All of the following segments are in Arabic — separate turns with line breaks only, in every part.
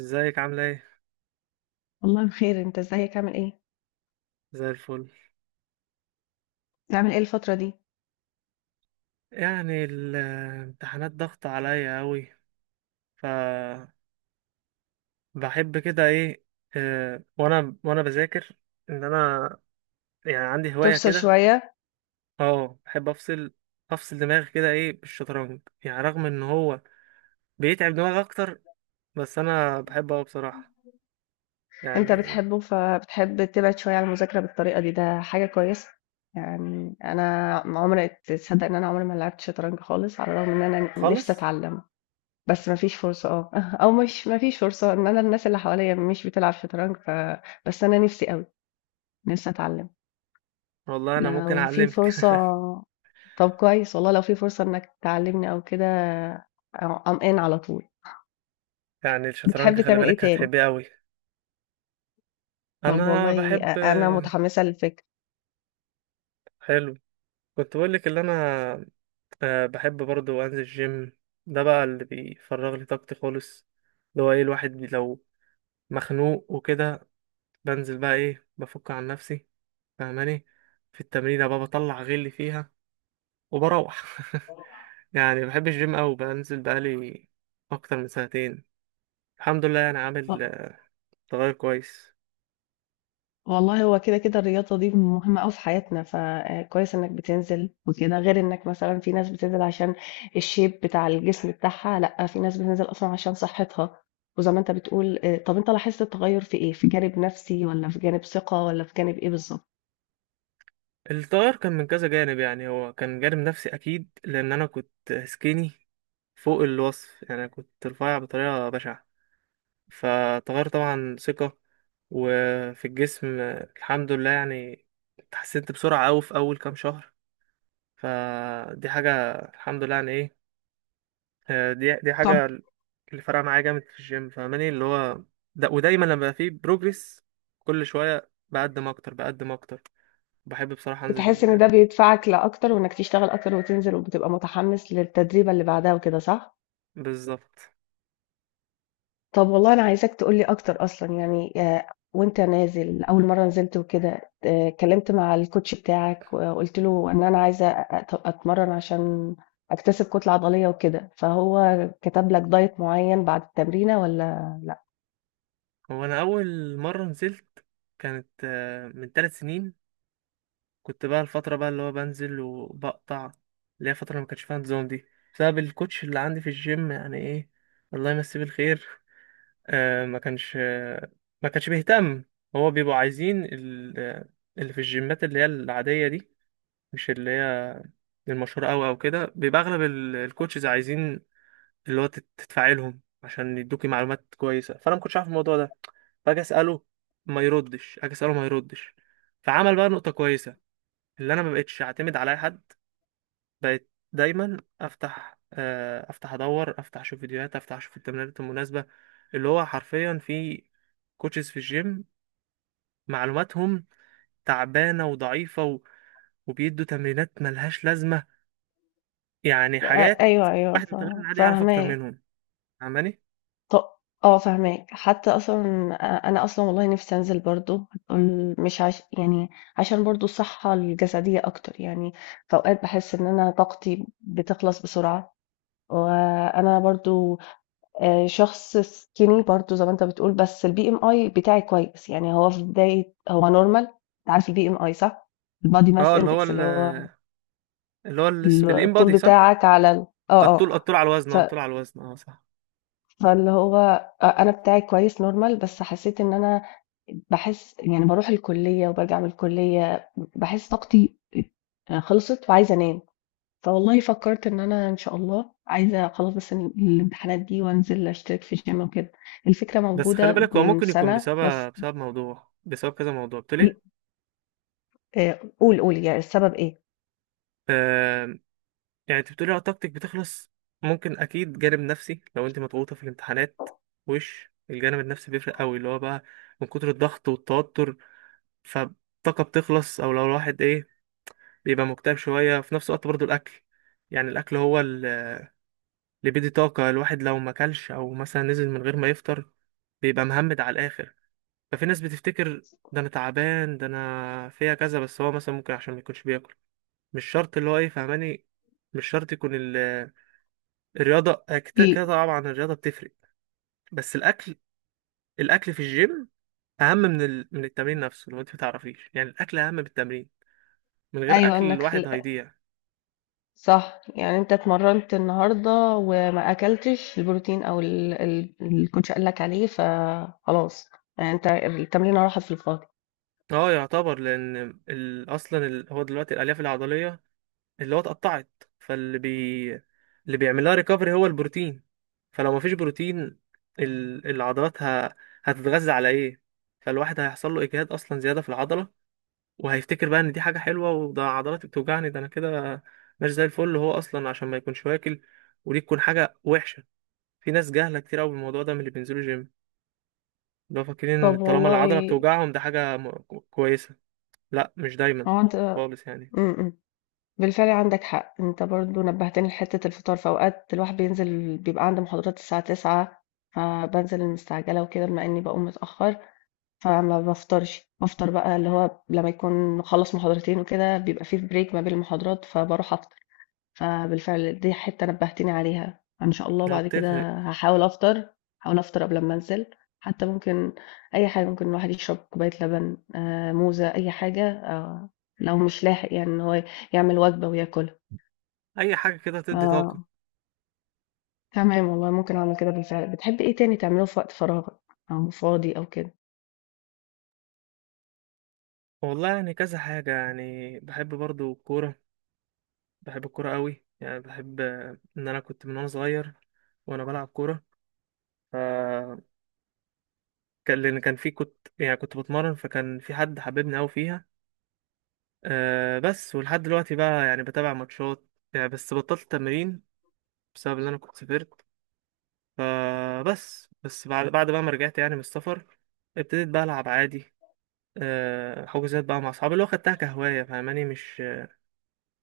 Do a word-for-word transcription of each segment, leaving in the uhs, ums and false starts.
ازيك عاملة ايه؟
والله بخير، انت ازيك، عامل ايه؟
زي الفل.
بتعمل ايه الفترة دي؟
يعني الامتحانات ضغط عليا اوي. ف بحب كده ايه. اه، وانا وانا بذاكر، ان انا يعني عندي هواية
تفصل
كده.
شوية؟
اه، بحب افصل، افصل دماغي كده ايه بالشطرنج. يعني رغم ان هو بيتعب دماغي اكتر، بس انا بحبه اوي بصراحة
انت
يعني.
بتحبه فبتحب تبعد شوية عن المذاكرة بالطريقة دي، ده حاجة كويسة. يعني انا عمري، تصدق ان انا عمري ما لعبت شطرنج خالص؟ على الرغم ان انا نفسي
خالص.
اتعلم، بس مفيش فرصة اه او مش مفيش فرصة، ان انا الناس اللي حواليا مش بتلعب شطرنج ف... بس انا نفسي قوي، نفسي اتعلم
والله انا ممكن
لو في
اعلمك.
فرصة. طب كويس والله، لو في فرصة إنك تعلّمني أو كده أ I'm in على طول.
يعني الشطرنج
بتحب
خلي
تعمل إيه
بالك
تاني؟
هتحبيه اوي.
طب
انا
والله،
بحب.
أ أنا متحمسة للفكرة.
حلو. كنت بقولك اللي انا، أه، بحب برضو انزل الجيم. ده بقى اللي بيفرغ لي طاقتي خالص. اللي هو ايه، الواحد بي- لو مخنوق وكده، بنزل بقى ايه، بفك عن نفسي، فاهماني؟ في التمرين بقى بطلع غلي فيها وبروح. يعني بحب الجيم أوي، بنزل بقالي اكتر من سنتين الحمد لله. يعني عامل
آه.
آه، تغير كويس.
والله هو كده، كده الرياضة دي مهمة أوي في حياتنا، فكويس إنك بتنزل وكده، غير إنك مثلًا في ناس بتنزل عشان الshape بتاع الجسم بتاعها، لأ، في ناس بتنزل أصلًا عشان صحتها، وزي ما أنت بتقول. آآ طب أنت لاحظت التغيُّر في إيه؟ في جانب نفسي، والّا في جانب ثقة، والّا في جانب إيه بالضبط؟
التغير كان من كذا جانب. يعني هو كان جانب نفسي اكيد، لان انا كنت سكيني فوق الوصف، يعني كنت رفيع بطريقة بشعة. فتغير طبعا ثقة، وفي الجسم الحمد لله. يعني اتحسنت بسرعة أوي في أول كام شهر، فدي حاجة الحمد لله يعني إيه. آه، دي دي حاجة
طب
اللي فرقة معايا جامد في الجيم، فاهماني؟ اللي هو ده. ودايما لما بقى فيه بروجرس، كل شوية بقدم أكتر بقدم أكتر، بحب بصراحة
بتحس
أنزل
إن ده
يعني.
بيدفعك لأكتر، وإنك تشتغل أكتر وتنزل وبتبقى متحمس للتدريبة اللي بعدها وكده، صح؟
بالظبط.
طب والله، أنا عايزاك تقولي أكتر أصلا يعني. آه، وأنت نازل، أول مرة نزلت وكده، آه، اتكلمت مع الكوتش بتاعك وقلت له إن أنا عايزة أت- أتمرن عشان أكتسب كتلة عضلية وكده، فهو كتب لك دايت معين بعد التمرينة ولا لأ؟
هو أنا أول مرة نزلت كانت آه، من ثلاث سنين. كنت بقى الفترة بقى اللي هو بنزل وبقطع، اللي هي فترة ما كانش فيها نظام، دي بسبب الكوتش اللي عندي في الجيم يعني ايه، الله يمسيه بالخير. آه ما كانش آه ما كانش بيهتم. هو بيبقوا عايزين ال- آه، اللي في الجيمات اللي هي العادية دي، مش اللي هي المشهورة أوي أو كده، بيبقى أغلب ال- الكوتشز عايزين اللي هو تت- تدفعي لهم عشان يدوكي معلومات كويسة. فأنا ما كنتش عارف الموضوع ده، فأجي أسأله ما يردش، أجي أسأله ما يردش. فعمل بقى نقطة كويسة، اللي أنا ما بقتش أعتمد على أي حد. بقيت دايما افتح آه، افتح ادور، افتح اشوف فيديوهات، افتح اشوف التمرينات المناسبه. اللي هو حرفيا في كوتشز في الجيم معلوماتهم تعبانه وضعيفه و... وبيدوا تمرينات ملهاش لازمه. يعني
آه،
حاجات
أيوه أيوه
واحد
ف-
متمرن عادي يعرف اكتر
فاهماك.
منهم، فاهماني؟
ط آه، فاهماك. حتى أصلًا أ أنا أصلًا والله نِفْسي أنزل برضه، هتقول مش عش يعني عشان برضه الصحّة الجسدية أكتر، يعني في أوقات باحس إن أنا طاقتي بتخلص بسرعة، وأنا برضه آآ شخص skinny برضه زي ما أنت بتقول، بس الBMI بتاعي كويس، يعني هو في بداية، هو normal. أنت عارف الBMI صح؟ الbody
اه،
mass
اللي هو
index،
ال...
اللي هو
اللي هو ال...
ال
الام
الطول
بادي صح.
بتاعك على ال آه، آه.
الطول، الطول على الوزن،
ف
اه، الطول على الوزن، اه صح.
فاللي هو أ أنا بتاعي كويس normal، بس حسيت إن أنا باحس، يعني باروح الكلية وبارجع من الكلية باحس طاقتي آه، خلصت وعايزة أنام، فوالله فكرت إن أنا إن شاء الله عايزة، خلاص بس ال الامتحانات دي وأنزل أشترك في gym وكده، الفكرة
بس خلي
موجودة
بالك هو
من
ممكن يكون
سنة بس.
بسبب بسبب موضوع، بسبب كذا موضوع. قلت ليه؟
آآ قُل، قُل، يعني السبب إيه؟
آه، يعني انت بتقولي اه طاقتك بتخلص. ممكن اكيد جانب نفسي، لو انت مضغوطه في الامتحانات، وش الجانب النفسي بيفرق قوي. اللي هو بقى من كتر الضغط والتوتر فالطاقه بتخلص. او لو الواحد ايه بيبقى مكتئب شويه، في نفس الوقت برضو الاكل، يعني الاكل هو ال- اللي بيدي طاقه الواحد. لو ما اكلش او مثلا نزل من غير ما يفطر، بيبقى مهمد على الاخر. ففي ناس بتفتكر ده انا تعبان، ده انا فيها كذا، بس هو مثلا ممكن عشان ما يكونش بياكل. مش شرط اللي هو ايه، فاهماني؟ مش شرط يكون الرياضة. آه، كده كده
إيه؟
طبعا الرياضة بتفرق، بس الأكل. الأكل في الجيم أهم من ال... من التمرين نفسه. لو أنت متعرفيش، يعني الأكل أهم من التمرين، من غير
أيوه،
أكل
إنك
الواحد هيضيع.
صح، يعني أنت اتمرّنت النهارده وما أكلتش البروتين أو ال ال الcoach قال لك عليه، فخلاص، يعني أنت التمرينة راحت في الفاضي.
اه يعتبر، لأن ال... أصلا ال... هو دلوقتي الألياف العضلية اللي هو اتقطعت، فاللي بي... اللي بيعملها ريكفري هو البروتين. فلو مفيش بروتين، ال... العضلات ه... هتتغذى على إيه؟ فالواحد هيحصل له إجهاد أصلا، زيادة في العضلة، وهيفتكر بقى ان دي حاجه حلوه، وده عضلاتي بتوجعني ده انا كده مش زي الفل. هو اصلا عشان ما يكونش واكل، ودي تكون حاجه وحشه. في ناس جاهله كتير قوي بالموضوع ده من اللي بينزلوا جيم، اللي هو فاكرين ان
طب
طالما العضله
والله،
بتوجعهم ده حاجه م- كويسه. لا، مش دايما
هو أنت
خالص يعني.
إمم، إمم، بالفعل عندك حق، أنت برضه نبّهتني لحتّة الفطار، في أوقات الواحد بينزل بيبقى عنده محاضرات الساعة تسعة، فبانزل المستعجلة وكده بما إني باقوم متأخّر، فما بافطرش، بافطر بقى اللي هو لمّا يكون مخلّص محاضرتين وكده، بيبقى في break ما بين المحاضرات فباروح أفطر. فبالفعل دي حتة نبهتيني عليها، إن شاء الله
هو
بعد كده
بتفرق،
هاحاول أفطر، هاحاول أفطر قبل أمّا أنزل، حتى ممكن أي حاجة، ممكن الواحد يشرب كوباية لبن، آآ، موزة، أي حاجة، آآ، لو مش لاحق يعني إن هو يعمل وجبة وياكلها.
اي حاجه كده تدي طاقه.
آه، تمام والله، ممكن أعمل كده بالفعل. بتحبي إيه تاني تعمليه في وقت فراغك، أو فاضي أو كده؟
والله يعني كذا حاجه. يعني بحب برضو الكوره، بحب الكوره قوي. يعني بحب آه، ان انا كنت من وانا صغير وانا بلعب كوره. كان لان كان في، كنت يعني كنت بتمرن، فكان في حد حببني قوي فيها. أه بس ولحد دلوقتي بقى يعني بتابع ماتشات، يعني بس بطلت التمرين بسبب ان انا كنت سافرت. فبس، بس بعد بعد بقى ما رجعت يعني من السفر، ابتديت بقى العب عادي. أه، حجوزات بقى مع اصحابي، اللي هو خدتها كهوايه، فاهماني؟ مش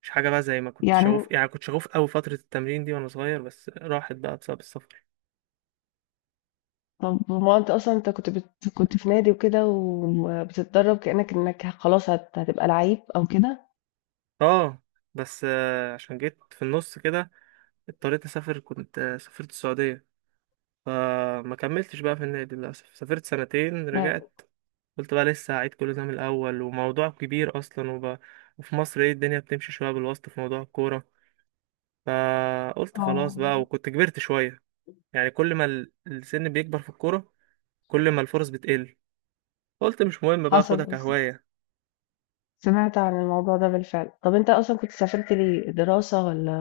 مش حاجه بقى زي ما كنت
يعني
شغوف. يعني كنت شغوف قوي فتره التمرين دي وانا صغير، بس راحت بقى بسبب السفر.
طَب هو أنت أصلًا أنت كنت بت كنت في نادي وكده وبتتدرّب، كإنّك إنّك خلاص هت هتبقى لعيب أو كده؟
اه، بس أه عشان جيت في النص كده اضطريت اسافر. كنت آه، سافرت السعوديه، فما كملتش بقى في النادي للأسف. سافرت سنتين رجعت، قلت بقى لسه هعيد كل ده من الأول، وموضوع كبير أصلا وب... وفي مصر ايه الدنيا بتمشي شوية بالواسطة في موضوع الكورة. فقلت خلاص
آه،
بقى، وكنت كبرت شوية. يعني كل ما ال- السن بيكبر في الكورة، كل ما الفرص بتقل. قلت مش مهم بقى، أخدها
حصل.
كهواية.
سمعت عن الموضوع ده بالفعل. طب أنت أصلًا كنت سافرت ليه، دراسة والّا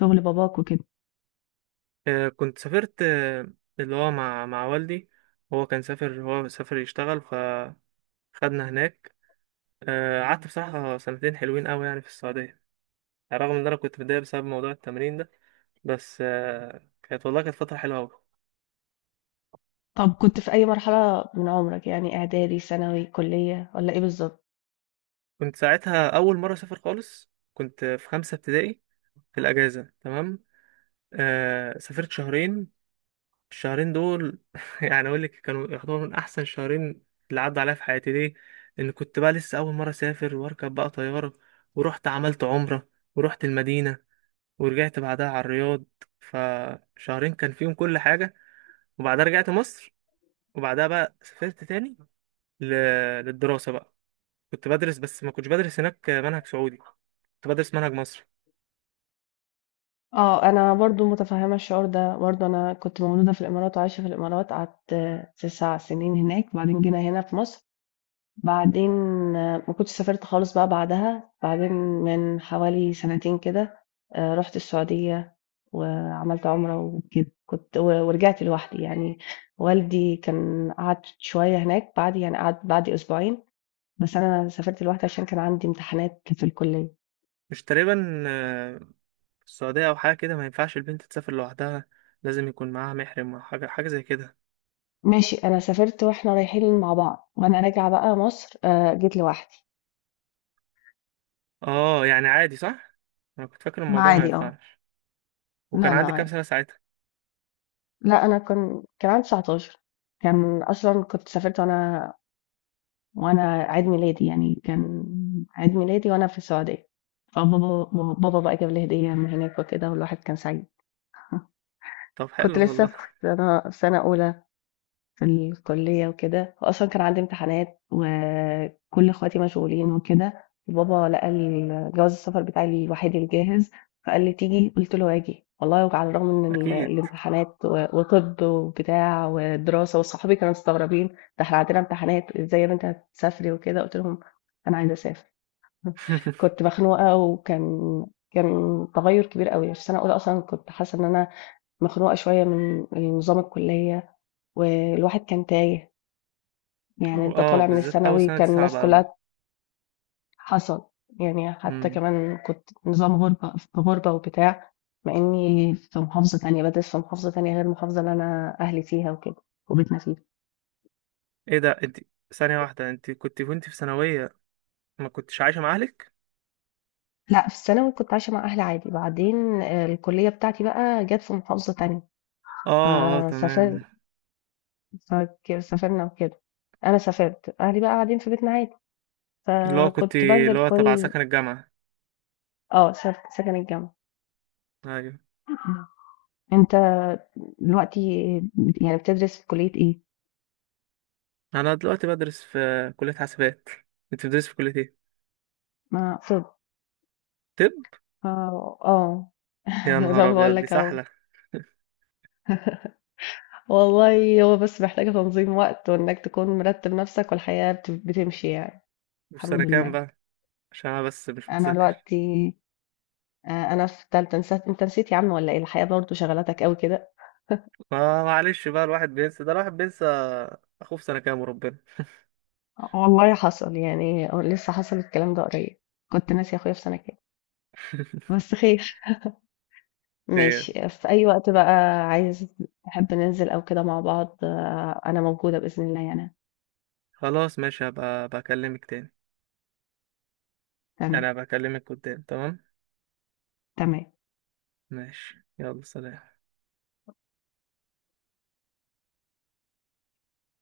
شغل باباك وكده؟
آه، كنت سافرت آه، اللي هو مع مع والدي. هو كان سافر، هو سافر يشتغل فخدنا هناك. آه، قعدت بصراحة سنتين حلوين قوي يعني في السعودية، رغم ان انا كنت متضايق بسبب موضوع التمرين ده. بس آه، كانت والله كانت فتره حلوه قوي.
طب كنت في أي مرحلة من عمرك، يعني إعدادي، ثانوي، كلية، والّا إيه بالضبط؟
كنت ساعتها اول مره اسافر خالص، كنت في خمسة ابتدائي، في الاجازه تمام. آه سافرت شهرين. الشهرين دول يعني اقول لك كانوا يعتبروا من احسن شهرين اللي عدوا عليا في حياتي. ليه؟ ان كنت بقى لسه اول مره اسافر واركب بقى طياره، ورحت عملت عمره، ورحت المدينه، ورجعت بعدها على الرياض. فشهرين كان فيهم كل حاجه. وبعدها رجعت مصر، وبعدها بقى سافرت تاني ل- للدراسة بقى. كنت بدرس، بس ما كنتش بدرس هناك منهج سعودي، كنت بدرس منهج مصري.
آه، أنا برضه متفهمة الشعور ده، برضه أنا كنت مولودة في الإمارات وعايشة في الإمارات، قعدت 9 سنين هناك، وبعدين جينا هنا في مصر. بعدين آه، ما كنتش سافرت خالص بقى بعدها، بعدين من حوالي سنتين كده آه، رحت السعودية وعملت عمرة وكده، كنت و- ورجعت لوحدي يعني، والدي كان قعد شوية هناك بعد، يعني قعد بعد أسبوعين، بس أنا سافرت لوحدي عشان كان عندي امتحانات في الكلية.
مش تقريبا آه، في السعودية أو حاجة كده ما ينفعش البنت تسافر لوحدها؟ لازم يكون معاها محرم أو حاجة، حاجة زي كده.
ماشي، أنا سافرت وإحنا رايحين مع بعض، وأنا راجعة بقى مصر آه، جيت لوحدي.
اه، يعني عادي صح؟ أنا كنت فاكر
ما
الموضوع ما
عادي اه.
ينفعش. وكان
لا لا
عندي كام
عادي.
سنة ساعتها؟
لا، أنا كان كان عندي تسعتاشر، كان أصلا كنت سافرت، وأنا وأنا عيد ميلادي، يعني كان عيد ميلادي وأنا في السعودية. فبابا بابا بقى جاب لي هدية من هناك وكده، والواحد كان سعيد.
طب
كنت
حلو
لسه
والله.
في سنة في سنة أولى في الكلية وكده، وأصلًا كان عندي امتحانات، وكل اخواتي مشغولين وكده، وبابا لقى ال جواز السفر بتاعي الوحيد الجاهز، فقال لي: "تيجي؟" قُلت له: "هاجي." والله، وعلى الرغم من ال
أكيد.
الامتحانات و وطِب وبتاع ودراسة، وصحابي كانوا مستغربين: "ده إحنا عندنا امتحانات، إزاي يا بنتي هتسافري وكده؟" قُلت لهم: "أنا عايزة أسافر." كنت مخنوقة، وكان كان تغيُّر كبير أوي، في سَنة أولى أصلًا كنت حاسة إن أنا مخنوقة شوية من نظام الكلية، والواحد كان تايه، يعني انت
اه
طالع من
بالذات أول
الثانوي
سنة دي
كان الناس
صعبة أوي.
كلها. حصل. يعني حتى
مم.
كمان كنت نظام غربة في غربة وبتاع، مع اني في محافظة تانية بدرس، في محافظة تانية غير المحافظة اللي انا اهلي فيها وكده وبيتنا فيها.
ايه ده انت، ثانية واحدة، انت كنت وانت في ثانوية ما كنتش عايشة مع أهلك؟
لا، في الثانوي كنت عايشة مع اهلي عادي، بعدين آه، الكلية بتاعتي بقى جت في محافظة تانية،
اه اه
فسافرت،
تمام.
سافرنا وكده. انا سافرت، اهلي بقى قاعدين في بيتنا عادي،
اللي هو كنت
فكنت
اللي
بنزل
هو تبع
كل
سكن الجامعة.
آه، سك سكن الجامعة.
أيوة.
أنت دلوقتي يعني بتدرس في كلية إيه؟
أنا دلوقتي بدرس في كلية حاسبات. أنت بتدرس في كلية إيه؟
ما طب
طب،
آه، آه،
يا
زي
نهار
ما باقول
أبيض دي
لك أهو.
سحلة.
والله، هو بس محتاجة تنظيم وقت وإنك تكون مرتب نفسك، والحياة بت- بتمشي يعني.
وفي سنة
الحمد
كام
لله.
بقى؟ عشان أنا بس مش
أنا
متذكر.
دلوقتي آه، أنا في تالتة. نسيت؟ أنت نسيت يا عم ولا إيه؟ الحياة برضه شغلتك أوي كده.
ما معلش بقى الواحد بينسى، ده الواحد بينسى أخوه في سنة كام وربنا.
والله حصل، يعني لسه حصل الكلام ده قريب. كنت ناسي أخويا في سنة كام. بس خير.
خير.
ماشي، في أي وقت بقى عايز، تحب ننزل أو كده مع بعض، آه، أنا موجودة بإذن الله يعني.
خلاص ماشي، هبقى بكلمك تاني.
تمام.
أنا بكلمك قدام، تمام؟
تمام.
ماشي يلا سلام.